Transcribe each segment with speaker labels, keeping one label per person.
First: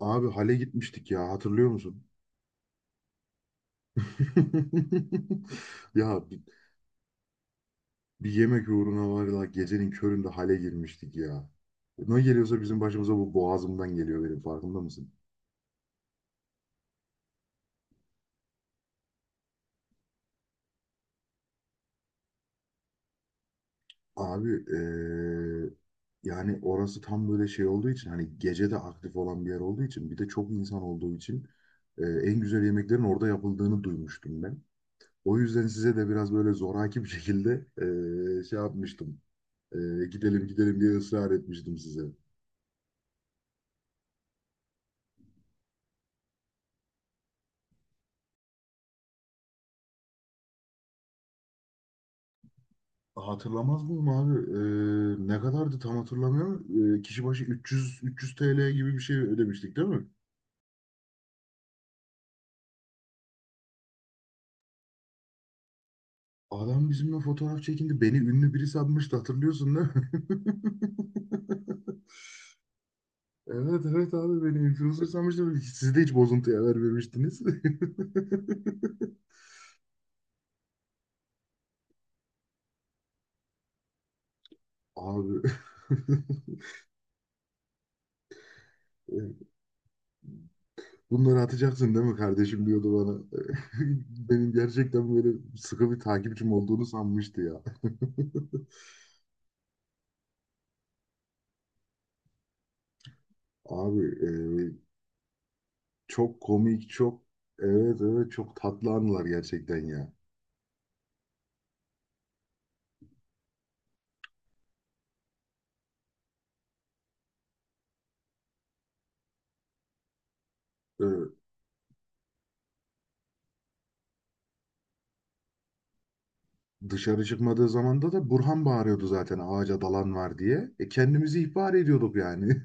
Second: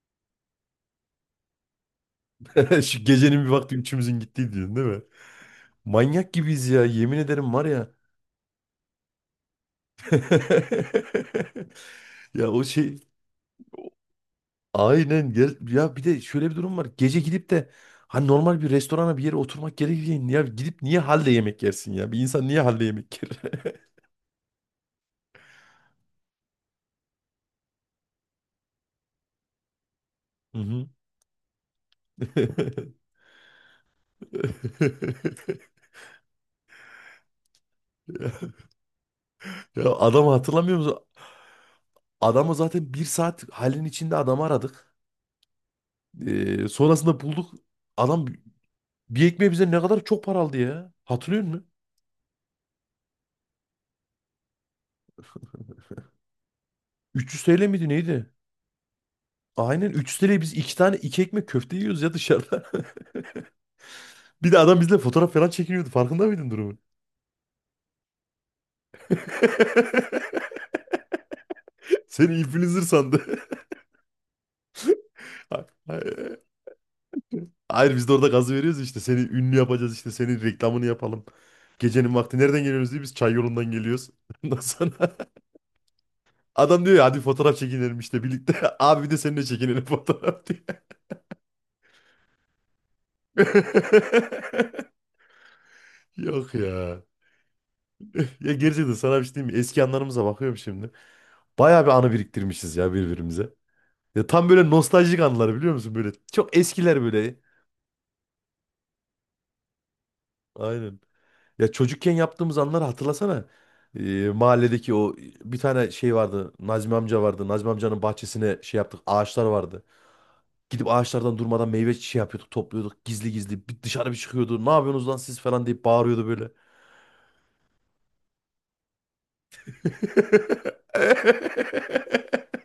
Speaker 1: Abi Hale gitmiştik ya hatırlıyor musun?
Speaker 2: Şu gecenin bir vakti üçümüzün gittiği diyorsun değil mi?
Speaker 1: Ya
Speaker 2: Manyak
Speaker 1: bir,
Speaker 2: gibiyiz ya yemin ederim var ya.
Speaker 1: bir yemek uğruna var ya gecenin köründe Hale girmiştik ya. Ne
Speaker 2: Ya
Speaker 1: geliyorsa
Speaker 2: o
Speaker 1: bizim
Speaker 2: şey
Speaker 1: başımıza bu boğazımdan geliyor benim farkında mısın?
Speaker 2: aynen gel ya, bir de şöyle bir durum var. Gece gidip de hani normal bir restorana bir yere oturmak gerekirken ya gidip niye halde yemek yersin ya? Bir insan niye halde yemek yer?
Speaker 1: Abi yani orası tam böyle şey olduğu için hani gece de aktif olan bir yer olduğu için bir de çok
Speaker 2: Hı
Speaker 1: insan
Speaker 2: hı.
Speaker 1: olduğu için en güzel yemeklerin orada yapıldığını duymuştum ben. O yüzden size de biraz böyle zoraki bir şekilde
Speaker 2: Ya,
Speaker 1: şey yapmıştım.
Speaker 2: adamı
Speaker 1: Gidelim
Speaker 2: hatırlamıyor
Speaker 1: gidelim diye
Speaker 2: musun?
Speaker 1: ısrar etmiştim size.
Speaker 2: Adamı zaten bir saat halin içinde adamı aradık. Sonrasında bulduk. Adam bir ekmeğe bize ne kadar çok para aldı ya. Hatırlıyor musun?
Speaker 1: Hatırlamaz mıyım abi? Ne kadardı tam hatırlamıyorum. Kişi
Speaker 2: 300
Speaker 1: başı
Speaker 2: TL miydi
Speaker 1: 300
Speaker 2: neydi?
Speaker 1: 300 TL gibi bir şey ödemiştik değil
Speaker 2: Aynen
Speaker 1: mi?
Speaker 2: 300 TL'ye biz iki tane iki ekmek köfte yiyoruz ya dışarıda. Bir de adam bizle fotoğraf falan çekiniyordu. Farkında mıydın durumu?
Speaker 1: Adam bizimle fotoğraf çekindi. Beni ünlü biri sanmıştı hatırlıyorsun değil mi?
Speaker 2: Seni influencer sandı.
Speaker 1: Evet evet abi beni influencer sanmıştı.
Speaker 2: Ha-
Speaker 1: Siz de hiç
Speaker 2: ha-
Speaker 1: bozuntuya vermemiştiniz.
Speaker 2: Hayır, biz de orada gazı veriyoruz işte. Seni ünlü yapacağız işte. Senin reklamını yapalım. Gecenin vakti nereden geliyoruz diye, biz çay yolundan geliyoruz. Ondan sonra
Speaker 1: Abi
Speaker 2: adam diyor ya hadi fotoğraf çekinelim işte birlikte. Abi bir de seninle çekinelim fotoğraf diye.
Speaker 1: bunları atacaksın değil mi kardeşim diyordu bana. Benim gerçekten böyle sıkı bir takipçim
Speaker 2: Yok
Speaker 1: olduğunu
Speaker 2: ya.
Speaker 1: sanmıştı ya.
Speaker 2: Ya gerçekten sana bir şey diyeyim mi? Eski anılarımıza bakıyorum şimdi. Bayağı bir anı biriktirmişiz ya birbirimize.
Speaker 1: Abi
Speaker 2: Ya
Speaker 1: e,
Speaker 2: tam böyle nostaljik anılar biliyor musun? Böyle
Speaker 1: Çok
Speaker 2: çok
Speaker 1: komik,
Speaker 2: eskiler böyle.
Speaker 1: evet evet çok tatlı anılar gerçekten ya.
Speaker 2: Aynen. Ya çocukken yaptığımız anları hatırlasana. Mahalledeki o bir tane şey vardı. Nazmi amca vardı. Nazmi amcanın bahçesine şey yaptık. Ağaçlar vardı. Gidip
Speaker 1: Ee,
Speaker 2: ağaçlardan durmadan meyve şey yapıyorduk, topluyorduk. Gizli gizli bir dışarı bir çıkıyordu. Ne yapıyorsunuz lan siz falan deyip bağırıyordu böyle.
Speaker 1: Dışarı çıkmadığı zamanda da Burhan bağırıyordu zaten ağaca dalan var diye. Kendimizi ihbar ediyorduk yani.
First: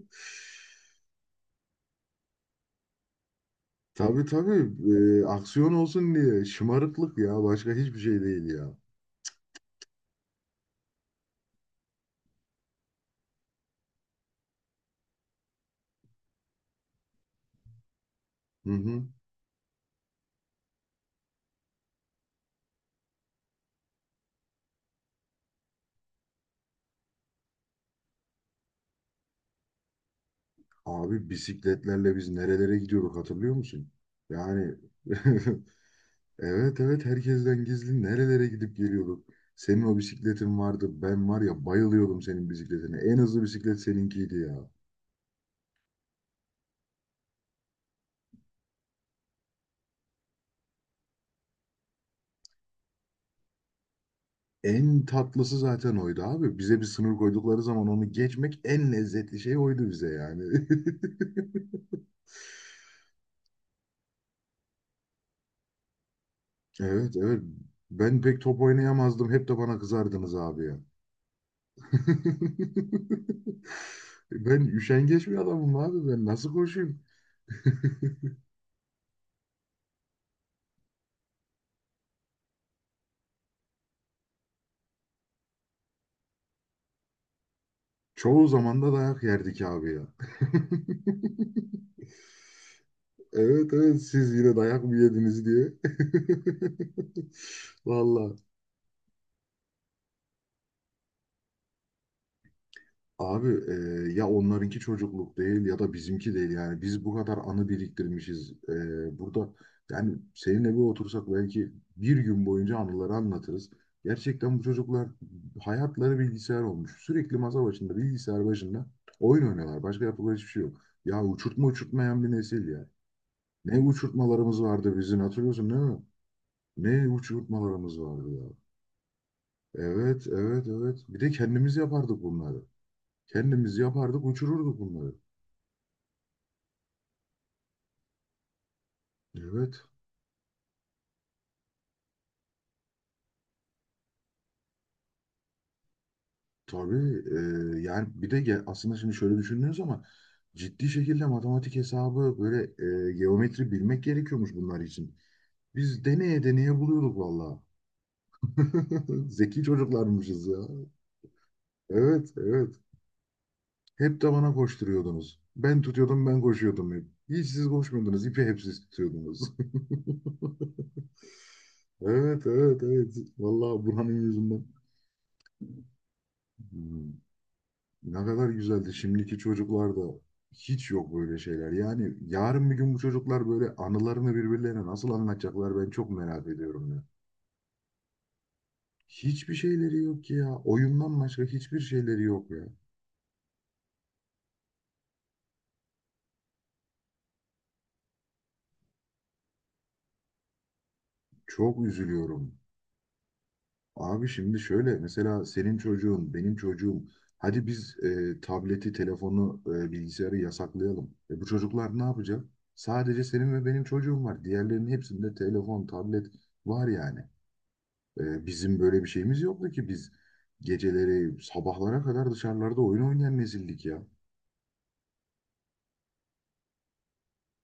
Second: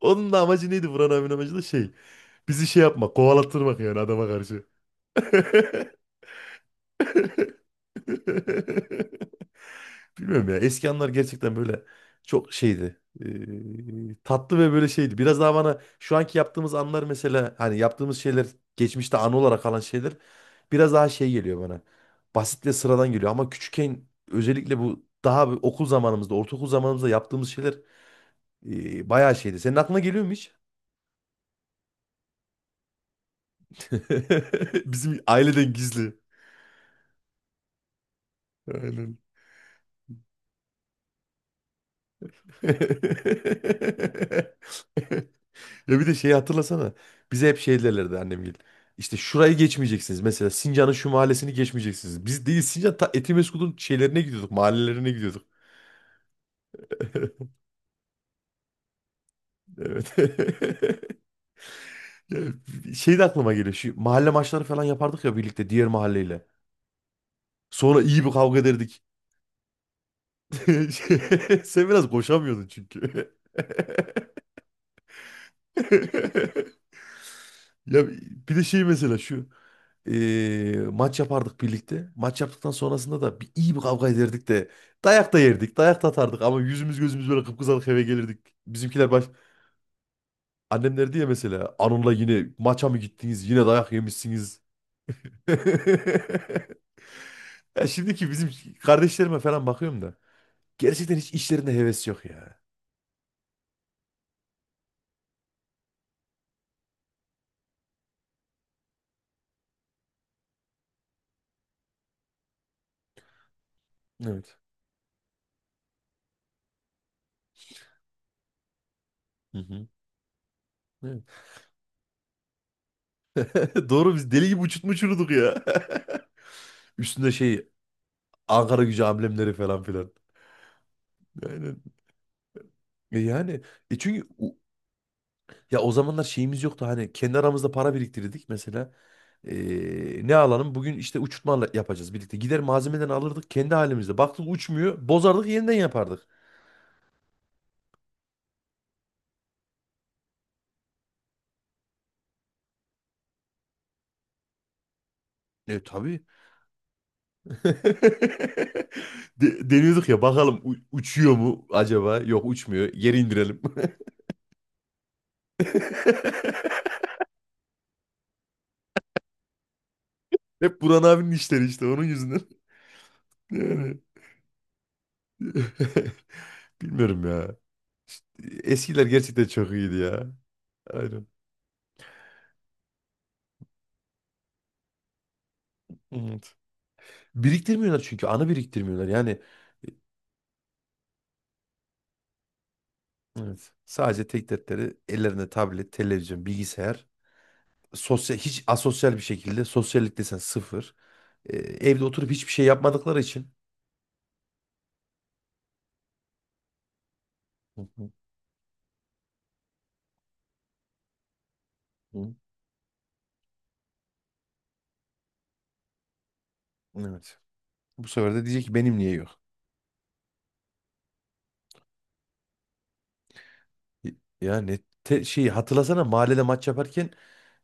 Speaker 2: Onun da amacı neydi? Buran abinin amacı da şey. Bizi şey yapmak, kovalattırmak yani
Speaker 1: Tabii
Speaker 2: adama karşı.
Speaker 1: tabii. Aksiyon olsun diye şımarıklık ya, başka hiçbir şey değil ya.
Speaker 2: Bilmiyorum ya. Eski anlar gerçekten böyle çok şeydi. Tatlı ve böyle şeydi. Biraz daha bana şu anki yaptığımız anlar mesela hani yaptığımız şeyler,
Speaker 1: Hı hı.
Speaker 2: geçmişte anı olarak kalan şeyler biraz daha şey geliyor bana. Basit ve sıradan geliyor ama küçükken, özellikle bu daha bir okul zamanımızda, ortaokul zamanımızda yaptığımız şeyler bayağı şeydi. Senin aklına geliyor mu hiç?
Speaker 1: Abi bisikletlerle biz nerelere gidiyorduk hatırlıyor musun? Yani
Speaker 2: Bizim aileden gizli.
Speaker 1: evet evet herkesten gizli nerelere gidip
Speaker 2: Aynen.
Speaker 1: geliyorduk. Senin o bisikletin vardı. Ben var ya bayılıyordum senin bisikletine. En hızlı bisiklet seninkiydi ya.
Speaker 2: Ya bir de şeyi hatırlasana. Bize hep şey derlerdi annemgil. İşte şurayı geçmeyeceksiniz. Mesela Sincan'ın şu mahallesini geçmeyeceksiniz. Biz değil Sincan ta Etimesgut'un şeylerine gidiyorduk.
Speaker 1: En
Speaker 2: Mahallelerine gidiyorduk.
Speaker 1: tatlısı zaten oydu abi. Bize bir sınır koydukları zaman onu geçmek en lezzetli şey oydu bize
Speaker 2: Evet.
Speaker 1: yani.
Speaker 2: Ya şey de aklıma geliyor. Şu mahalle maçları falan yapardık ya birlikte diğer mahalleyle.
Speaker 1: Evet evet.
Speaker 2: Sonra
Speaker 1: Ben
Speaker 2: iyi bir
Speaker 1: pek
Speaker 2: kavga
Speaker 1: top
Speaker 2: ederdik.
Speaker 1: oynayamazdım. Hep de bana kızardınız abi ya.
Speaker 2: Sen biraz koşamıyordun çünkü.
Speaker 1: Ben üşengeç bir adamım abi. Ben nasıl koşayım?
Speaker 2: Ya bir de şey mesela şu maç yapardık birlikte. Maç yaptıktan sonrasında da bir iyi bir kavga ederdik de, dayak da yerdik, dayak da atardık ama yüzümüz gözümüz böyle kıpkızarık eve gelirdik.
Speaker 1: Çoğu zaman da
Speaker 2: Bizimkiler
Speaker 1: dayak
Speaker 2: baş,
Speaker 1: yerdik abi ya.
Speaker 2: annem derdi ya mesela Anun'la yine maça mı gittiniz, yine
Speaker 1: Evet
Speaker 2: dayak
Speaker 1: evet, siz yine
Speaker 2: yemişsiniz.
Speaker 1: dayak mı yediniz diye.
Speaker 2: Ya şimdiki
Speaker 1: Valla
Speaker 2: bizim kardeşlerime falan bakıyorum da gerçekten hiç işlerinde heves yok ya.
Speaker 1: abi e, ya onlarınki çocukluk değil ya da bizimki değil yani, biz bu kadar anı biriktirmişiz. Burada yani seninle bir otursak belki bir gün boyunca anıları anlatırız.
Speaker 2: Evet.
Speaker 1: Gerçekten bu çocuklar hayatları bilgisayar olmuş. Sürekli masa başında, bilgisayar başında oyun
Speaker 2: Hı
Speaker 1: oynuyorlar.
Speaker 2: hı.
Speaker 1: Başka yapılan hiçbir şey yok.
Speaker 2: Evet.
Speaker 1: Ya uçurtma uçurtmayan bir nesil ya. Ne
Speaker 2: Doğru, biz deli gibi
Speaker 1: uçurtmalarımız vardı bizim,
Speaker 2: uçutmuşurduk ya.
Speaker 1: hatırlıyorsun değil mi? Ne
Speaker 2: Üstünde şey,
Speaker 1: uçurtmalarımız vardı ya.
Speaker 2: Ankara Gücü amblemleri falan filan.
Speaker 1: Evet, evet, evet. Bir de kendimiz
Speaker 2: Aynen.
Speaker 1: yapardık bunları.
Speaker 2: E yani,
Speaker 1: Kendimiz
Speaker 2: e
Speaker 1: yapardık,
Speaker 2: çünkü o-
Speaker 1: uçururduk bunları.
Speaker 2: ya o zamanlar şeyimiz yoktu hani, kendi aramızda para biriktirdik mesela.
Speaker 1: Evet.
Speaker 2: E, ne alalım? Bugün işte uçurtma yapacağız birlikte. Gider malzemeden alırdık kendi halimizde. Baktık uçmuyor, bozardık yeniden yapardık.
Speaker 1: Tabii aslında şimdi şöyle düşünüyoruz ama ciddi şekilde matematik hesabı böyle, geometri bilmek gerekiyormuş bunlar için.
Speaker 2: E
Speaker 1: Biz
Speaker 2: tabii.
Speaker 1: deneye deneye buluyorduk vallahi. Zeki
Speaker 2: Deniyorduk ya
Speaker 1: çocuklarmışız ya.
Speaker 2: bakalım uçuyor mu acaba?
Speaker 1: Evet,
Speaker 2: Yok
Speaker 1: evet.
Speaker 2: uçmuyor. Geri indirelim.
Speaker 1: Hep de bana koşturuyordunuz. Ben tutuyordum, ben koşuyordum hep. Hiç siz koşmuyordunuz, ipi hep siz tutuyordunuz.
Speaker 2: Hep Buran abinin işleri işte onun yüzünden.
Speaker 1: Evet, evet, evet. Vallahi
Speaker 2: Yani
Speaker 1: Burhan'ın yüzünden. Hmm.
Speaker 2: bilmiyorum ya.
Speaker 1: Ne
Speaker 2: İşte,
Speaker 1: kadar güzeldi.
Speaker 2: eskiler
Speaker 1: Şimdiki
Speaker 2: gerçekten çok iyiydi
Speaker 1: çocuklarda
Speaker 2: ya.
Speaker 1: hiç yok
Speaker 2: Aynen.
Speaker 1: böyle şeyler. Yani yarın bir gün bu çocuklar böyle anılarını birbirlerine nasıl anlatacaklar, ben çok merak ediyorum ya.
Speaker 2: Biriktirmiyorlar çünkü, anı biriktirmiyorlar. Yani
Speaker 1: Hiçbir
Speaker 2: e,
Speaker 1: şeyleri yok ki ya. Oyundan başka hiçbir şeyleri yok ya.
Speaker 2: evet, sadece tek dertleri ellerinde tablet, televizyon, bilgisayar. Sosyal, hiç asosyal bir şekilde, sosyallik desen sıfır. E,
Speaker 1: Çok
Speaker 2: evde oturup hiçbir
Speaker 1: üzülüyorum.
Speaker 2: şey yapmadıkları için.
Speaker 1: Abi şimdi şöyle, mesela senin çocuğun, benim çocuğum. Hadi
Speaker 2: Hı
Speaker 1: biz
Speaker 2: hı
Speaker 1: tableti, telefonu, bilgisayarı yasaklayalım. Bu çocuklar ne
Speaker 2: hı.
Speaker 1: yapacak? Sadece senin ve benim çocuğum var. Diğerlerinin hepsinde telefon, tablet var yani.
Speaker 2: Evet. Bu sefer de diyecek ki
Speaker 1: Bizim
Speaker 2: benim
Speaker 1: böyle bir
Speaker 2: niye yok?
Speaker 1: şeyimiz yoktu ki, biz geceleri sabahlara kadar dışarılarda oyun oynayan nesildik ya.
Speaker 2: Y- Ya şeyi hatırlasana mahallede maç yaparken,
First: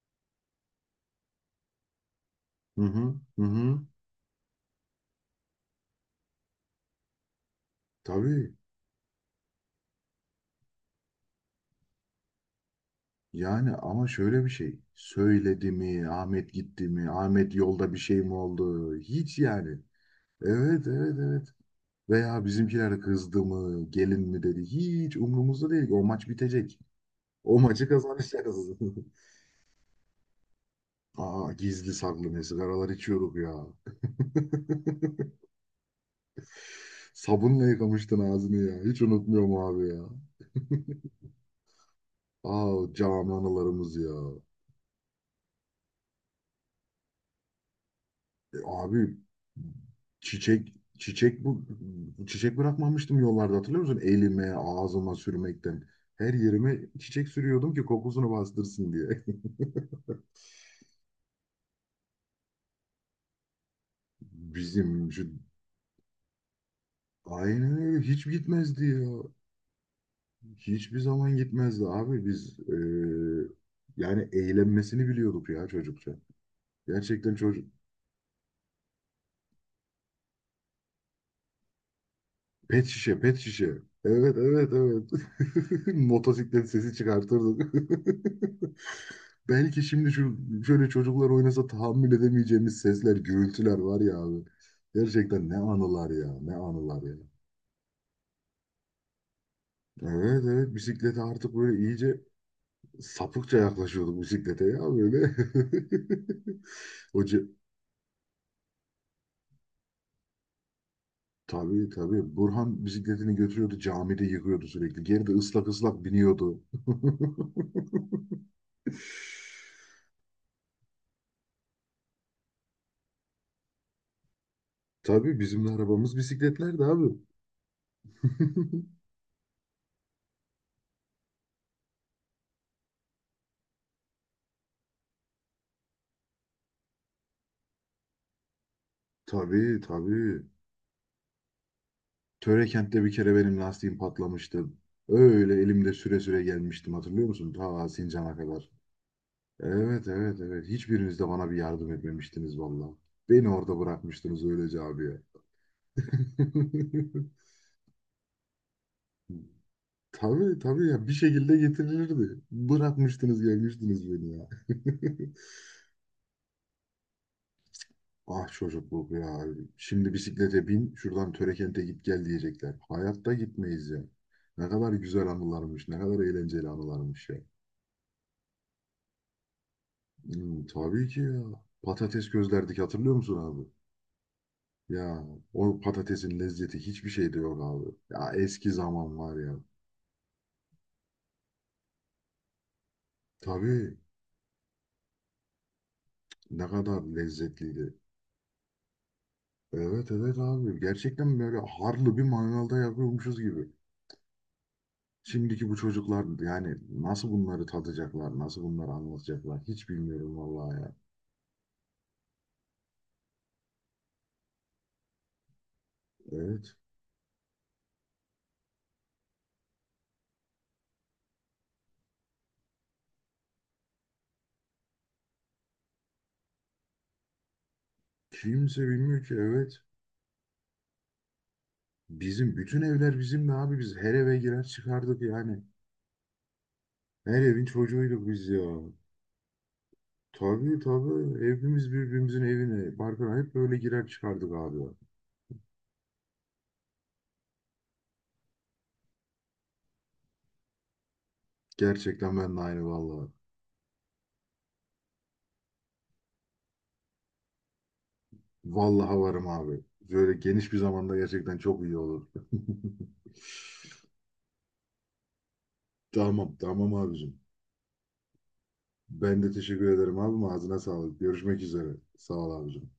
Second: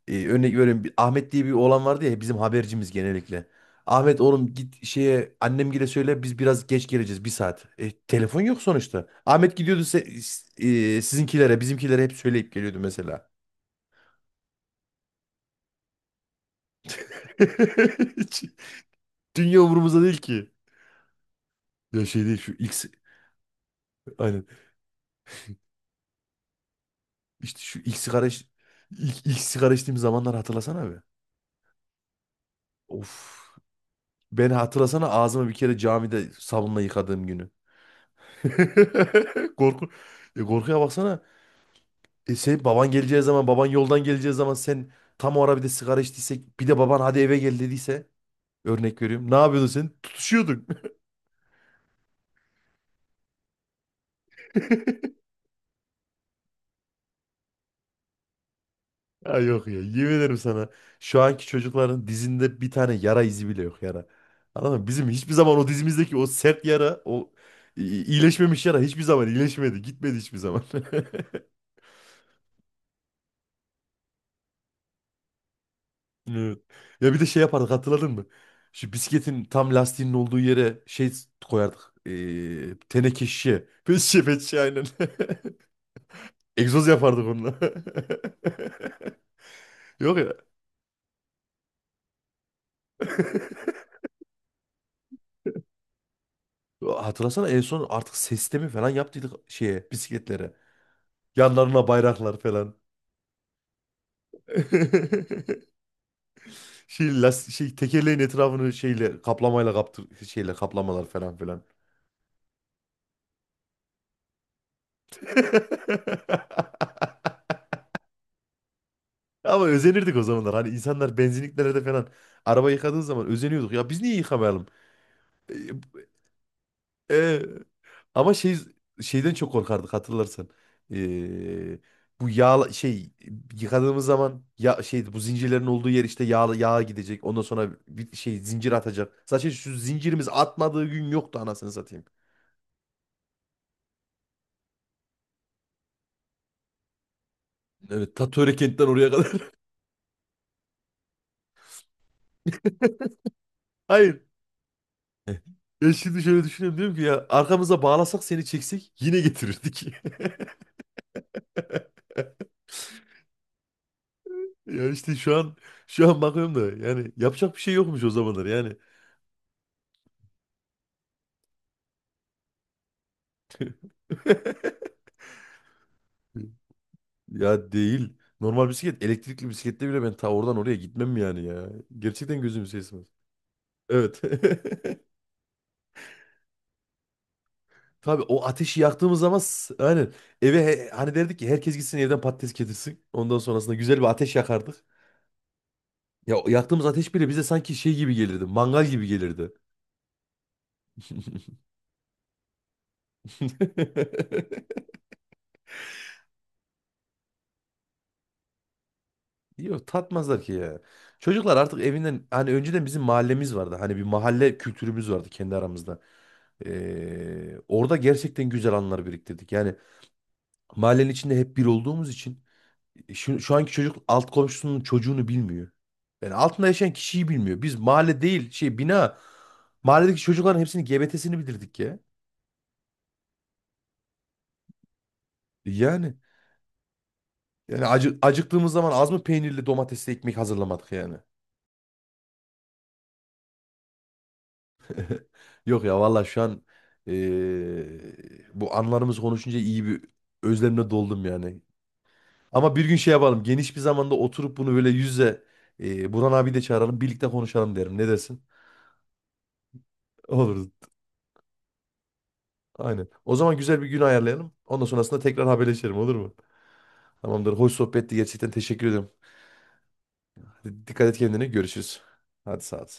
Speaker 2: Örnek veriyorum Ahmet diye bir oğlan vardı ya, bizim
Speaker 1: Hı
Speaker 2: habercimiz
Speaker 1: hı hı
Speaker 2: genellikle.
Speaker 1: hı.
Speaker 2: Ahmet oğlum git şeye annemgile söyle biz biraz geç geleceğiz bir saat. E, telefon
Speaker 1: Tabii,
Speaker 2: yok sonuçta. Ahmet gidiyordu sizinkilere bizimkilere hep söyleyip geliyordu mesela.
Speaker 1: yani ama şöyle bir şey. Söyledi mi? Ahmet gitti mi? Ahmet yolda bir şey mi
Speaker 2: Hiç
Speaker 1: oldu? Hiç
Speaker 2: dünya
Speaker 1: yani.
Speaker 2: umurumuzda değil ki.
Speaker 1: Evet evet evet.
Speaker 2: Ya şey değil,
Speaker 1: Veya bizimkiler kızdı mı? Gelin mi
Speaker 2: aynen
Speaker 1: dedi? Hiç umurumuzda değil ki. O maç bitecek. O
Speaker 2: işte şu
Speaker 1: maçı
Speaker 2: ilk sigara iç-
Speaker 1: kazanacağız.
Speaker 2: ilk sigara içtiğim zamanlar hatırlasana abi.
Speaker 1: Aa, gizli saklı ne sigaralar içiyorduk
Speaker 2: Of,
Speaker 1: ya.
Speaker 2: ben hatırlasana ağzımı bir kere camide sabunla yıkadığım günü.
Speaker 1: Sabunla yıkamıştın ağzını ya. Hiç unutmuyorum abi
Speaker 2: Korku,
Speaker 1: ya.
Speaker 2: korkuya baksana. E sen,
Speaker 1: Aa, cami
Speaker 2: baban
Speaker 1: analarımız
Speaker 2: yoldan
Speaker 1: ya.
Speaker 2: geleceği zaman sen tam o ara bir de sigara içtiysek, bir de baban hadi eve gel dediyse
Speaker 1: E,
Speaker 2: örnek
Speaker 1: abi
Speaker 2: veriyorum. Ne yapıyordun sen? Tutuşuyordun.
Speaker 1: çiçek çiçek bu çiçek bırakmamıştım yollarda, hatırlıyor musun? Elime, ağzıma sürmekten. Her yerime çiçek sürüyordum ki kokusunu bastırsın diye.
Speaker 2: Ha yok ya, yemin ederim sana. Şu anki çocukların dizinde bir tane yara izi bile yok, yara. Anladın mı? Bizim
Speaker 1: Bizim şu
Speaker 2: hiçbir zaman o dizimizdeki o sert yara, o
Speaker 1: Aynen öyle, hiç
Speaker 2: iyileşmemiş yara
Speaker 1: gitmezdi
Speaker 2: hiçbir
Speaker 1: ya.
Speaker 2: zaman iyileşmedi. Gitmedi hiçbir zaman.
Speaker 1: Hiçbir zaman gitmezdi abi, biz yani eğlenmesini biliyorduk ya, çocukça.
Speaker 2: Evet. Ya bir de
Speaker 1: Gerçekten
Speaker 2: şey yapardık
Speaker 1: çocuk.
Speaker 2: hatırladın mı? Şu bisikletin tam lastiğinin olduğu yere şey koyardık.
Speaker 1: Pet şişe
Speaker 2: Teneke
Speaker 1: pet
Speaker 2: şişe.
Speaker 1: şişe.
Speaker 2: Pet şişe
Speaker 1: Evet
Speaker 2: pet şişe
Speaker 1: evet
Speaker 2: aynen.
Speaker 1: evet. Motosiklet
Speaker 2: Egzoz
Speaker 1: sesi
Speaker 2: yapardık onunla.
Speaker 1: çıkartırdık. Belki şimdi
Speaker 2: Yok ya.
Speaker 1: şöyle çocuklar oynasa tahammül edemeyeceğimiz sesler, gürültüler var ya abi. Gerçekten ne anılar ya, ne anılar ya.
Speaker 2: Hatırlasana en son artık sistemi falan yaptıydık şeye,
Speaker 1: Evet
Speaker 2: bisikletlere.
Speaker 1: evet, bisiklete artık böyle
Speaker 2: Yanlarına
Speaker 1: iyice
Speaker 2: bayraklar falan.
Speaker 1: sapıkça yaklaşıyorduk bisiklete ya böyle.
Speaker 2: Şey,
Speaker 1: Hoca
Speaker 2: las şey tekerleğin etrafını şeyle kaplamayla kaptır, şeyle kaplamalar falan filan.
Speaker 1: tabii tabii, Burhan bisikletini götürüyordu, camide yıkıyordu sürekli. Geri de ıslak ıslak biniyordu.
Speaker 2: Ama özenirdik o zamanlar. Hani insanlar benzinliklerde falan araba yıkadığı zaman özeniyorduk. Ya biz niye yıkamayalım?
Speaker 1: Tabii
Speaker 2: E,
Speaker 1: bizim de arabamız bisikletlerdi abi.
Speaker 2: Ee, ama şey, şeyden çok korkardık hatırlarsan. Ee, bu yağ şey, yıkadığımız zaman ya şey bu zincirlerin olduğu yer işte yağ, yağ gidecek. Ondan sonra bir şey, zincir atacak. Zaten şu
Speaker 1: Tabii
Speaker 2: zincirimiz
Speaker 1: tabii.
Speaker 2: atmadığı gün yoktu anasını satayım.
Speaker 1: Törekent'te bir kere benim lastiğim patlamıştı. Öyle elimde süre süre gelmiştim, hatırlıyor musun? Ta
Speaker 2: Evet,
Speaker 1: Sincan'a
Speaker 2: Tatöre
Speaker 1: kadar.
Speaker 2: kentten oraya kadar.
Speaker 1: Evet evet evet. Hiçbiriniz de bana bir yardım etmemiştiniz valla. Beni orada
Speaker 2: Hayır.
Speaker 1: bırakmıştınız öylece, abiye.
Speaker 2: Eh. Ya şimdi şöyle düşünüyorum, diyorum ki ya arkamıza bağlasak seni çeksek yine getirirdik.
Speaker 1: Tabii tabii, ya bir şekilde getirilirdi. Bırakmıştınız, gelmiştiniz beni ya.
Speaker 2: Ya işte şu an bakıyorum da yani yapacak bir şey yokmuş o
Speaker 1: Ah,
Speaker 2: zamanlar yani.
Speaker 1: çocukluk ya. Şimdi bisiklete bin şuradan Törekent'e git gel diyecekler. Hayatta gitmeyiz ya. Ne kadar güzel anılarmış, ne kadar eğlenceli anılarmış ya.
Speaker 2: Ya değil. Normal bisiklet, elektrikli bisiklette bile ben ta oradan
Speaker 1: Hmm,
Speaker 2: oraya
Speaker 1: tabii
Speaker 2: gitmem
Speaker 1: ki ya.
Speaker 2: yani ya.
Speaker 1: Patates
Speaker 2: Gerçekten gözüm
Speaker 1: közlerdik,
Speaker 2: sesmez.
Speaker 1: hatırlıyor musun abi?
Speaker 2: Evet.
Speaker 1: Ya o patatesin lezzeti hiçbir şeyde yok abi.
Speaker 2: Tabii
Speaker 1: Ya
Speaker 2: o
Speaker 1: eski
Speaker 2: ateşi
Speaker 1: zaman
Speaker 2: yaktığımız
Speaker 1: var
Speaker 2: zaman
Speaker 1: ya.
Speaker 2: aynen eve, hani derdik ki herkes gitsin evden patates getirsin. Ondan sonrasında
Speaker 1: Tabii,
Speaker 2: güzel bir ateş yakardık. Ya o
Speaker 1: ne
Speaker 2: yaktığımız
Speaker 1: kadar
Speaker 2: ateş bile bize sanki
Speaker 1: lezzetliydi.
Speaker 2: şey gibi gelirdi, mangal gibi gelirdi.
Speaker 1: Evet evet abi, gerçekten böyle harlı bir mangalda yapıyormuşuz gibi. Şimdiki bu çocuklar yani nasıl bunları tadacaklar, nasıl bunları anlatacaklar
Speaker 2: Yok,
Speaker 1: hiç bilmiyorum
Speaker 2: tatmazlar ki
Speaker 1: vallahi
Speaker 2: ya.
Speaker 1: ya.
Speaker 2: Çocuklar artık evinden, hani önceden bizim mahallemiz vardı. Hani bir mahalle kültürümüz vardı kendi aramızda.
Speaker 1: Evet.
Speaker 2: Orada gerçekten güzel anılar biriktirdik. Yani mahallenin içinde hep bir olduğumuz için şu anki çocuk alt komşusunun çocuğunu bilmiyor. Yani altında yaşayan kişiyi bilmiyor. Biz mahalle değil, şey
Speaker 1: Kimse
Speaker 2: bina,
Speaker 1: bilmiyor ki, evet.
Speaker 2: mahalledeki çocukların hepsinin GBT'sini bildirdik ya.
Speaker 1: Bizim bütün evler bizimdi abi, biz her eve girer çıkardık yani.
Speaker 2: E, yani,
Speaker 1: Her evin
Speaker 2: yani
Speaker 1: çocuğuyduk biz ya.
Speaker 2: acıktığımız zaman az mı peynirli domatesli ekmek
Speaker 1: Tabii
Speaker 2: hazırlamadık yani.
Speaker 1: tabii. Evimiz birbirimizin evine. Barkına hep böyle girer çıkardık abi.
Speaker 2: Yok ya vallahi, şu an eee, bu anlarımız konuşunca iyi bir özlemle doldum yani.
Speaker 1: Gerçekten ben de
Speaker 2: Ama bir
Speaker 1: aynı,
Speaker 2: gün şey
Speaker 1: vallahi.
Speaker 2: yapalım, geniş bir zamanda oturup bunu böyle yüz yüze, Burhan abi de çağıralım birlikte konuşalım derim. Ne dersin?
Speaker 1: Vallahi varım abi. Böyle
Speaker 2: Olur.
Speaker 1: geniş bir zamanda gerçekten çok iyi olur.
Speaker 2: Aynen. O zaman güzel bir gün ayarlayalım. Ondan sonrasında tekrar haberleşelim, olur mu?
Speaker 1: Tamam tamam abicim.
Speaker 2: Tamamdır. Hoş sohbetti. Gerçekten teşekkür ederim.
Speaker 1: Ben de teşekkür ederim abim. Ağzına
Speaker 2: Hadi dikkat et
Speaker 1: sağlık.
Speaker 2: kendine.
Speaker 1: Görüşmek üzere.
Speaker 2: Görüşürüz.
Speaker 1: Sağ ol
Speaker 2: Hadi sağ ol.
Speaker 1: abicim.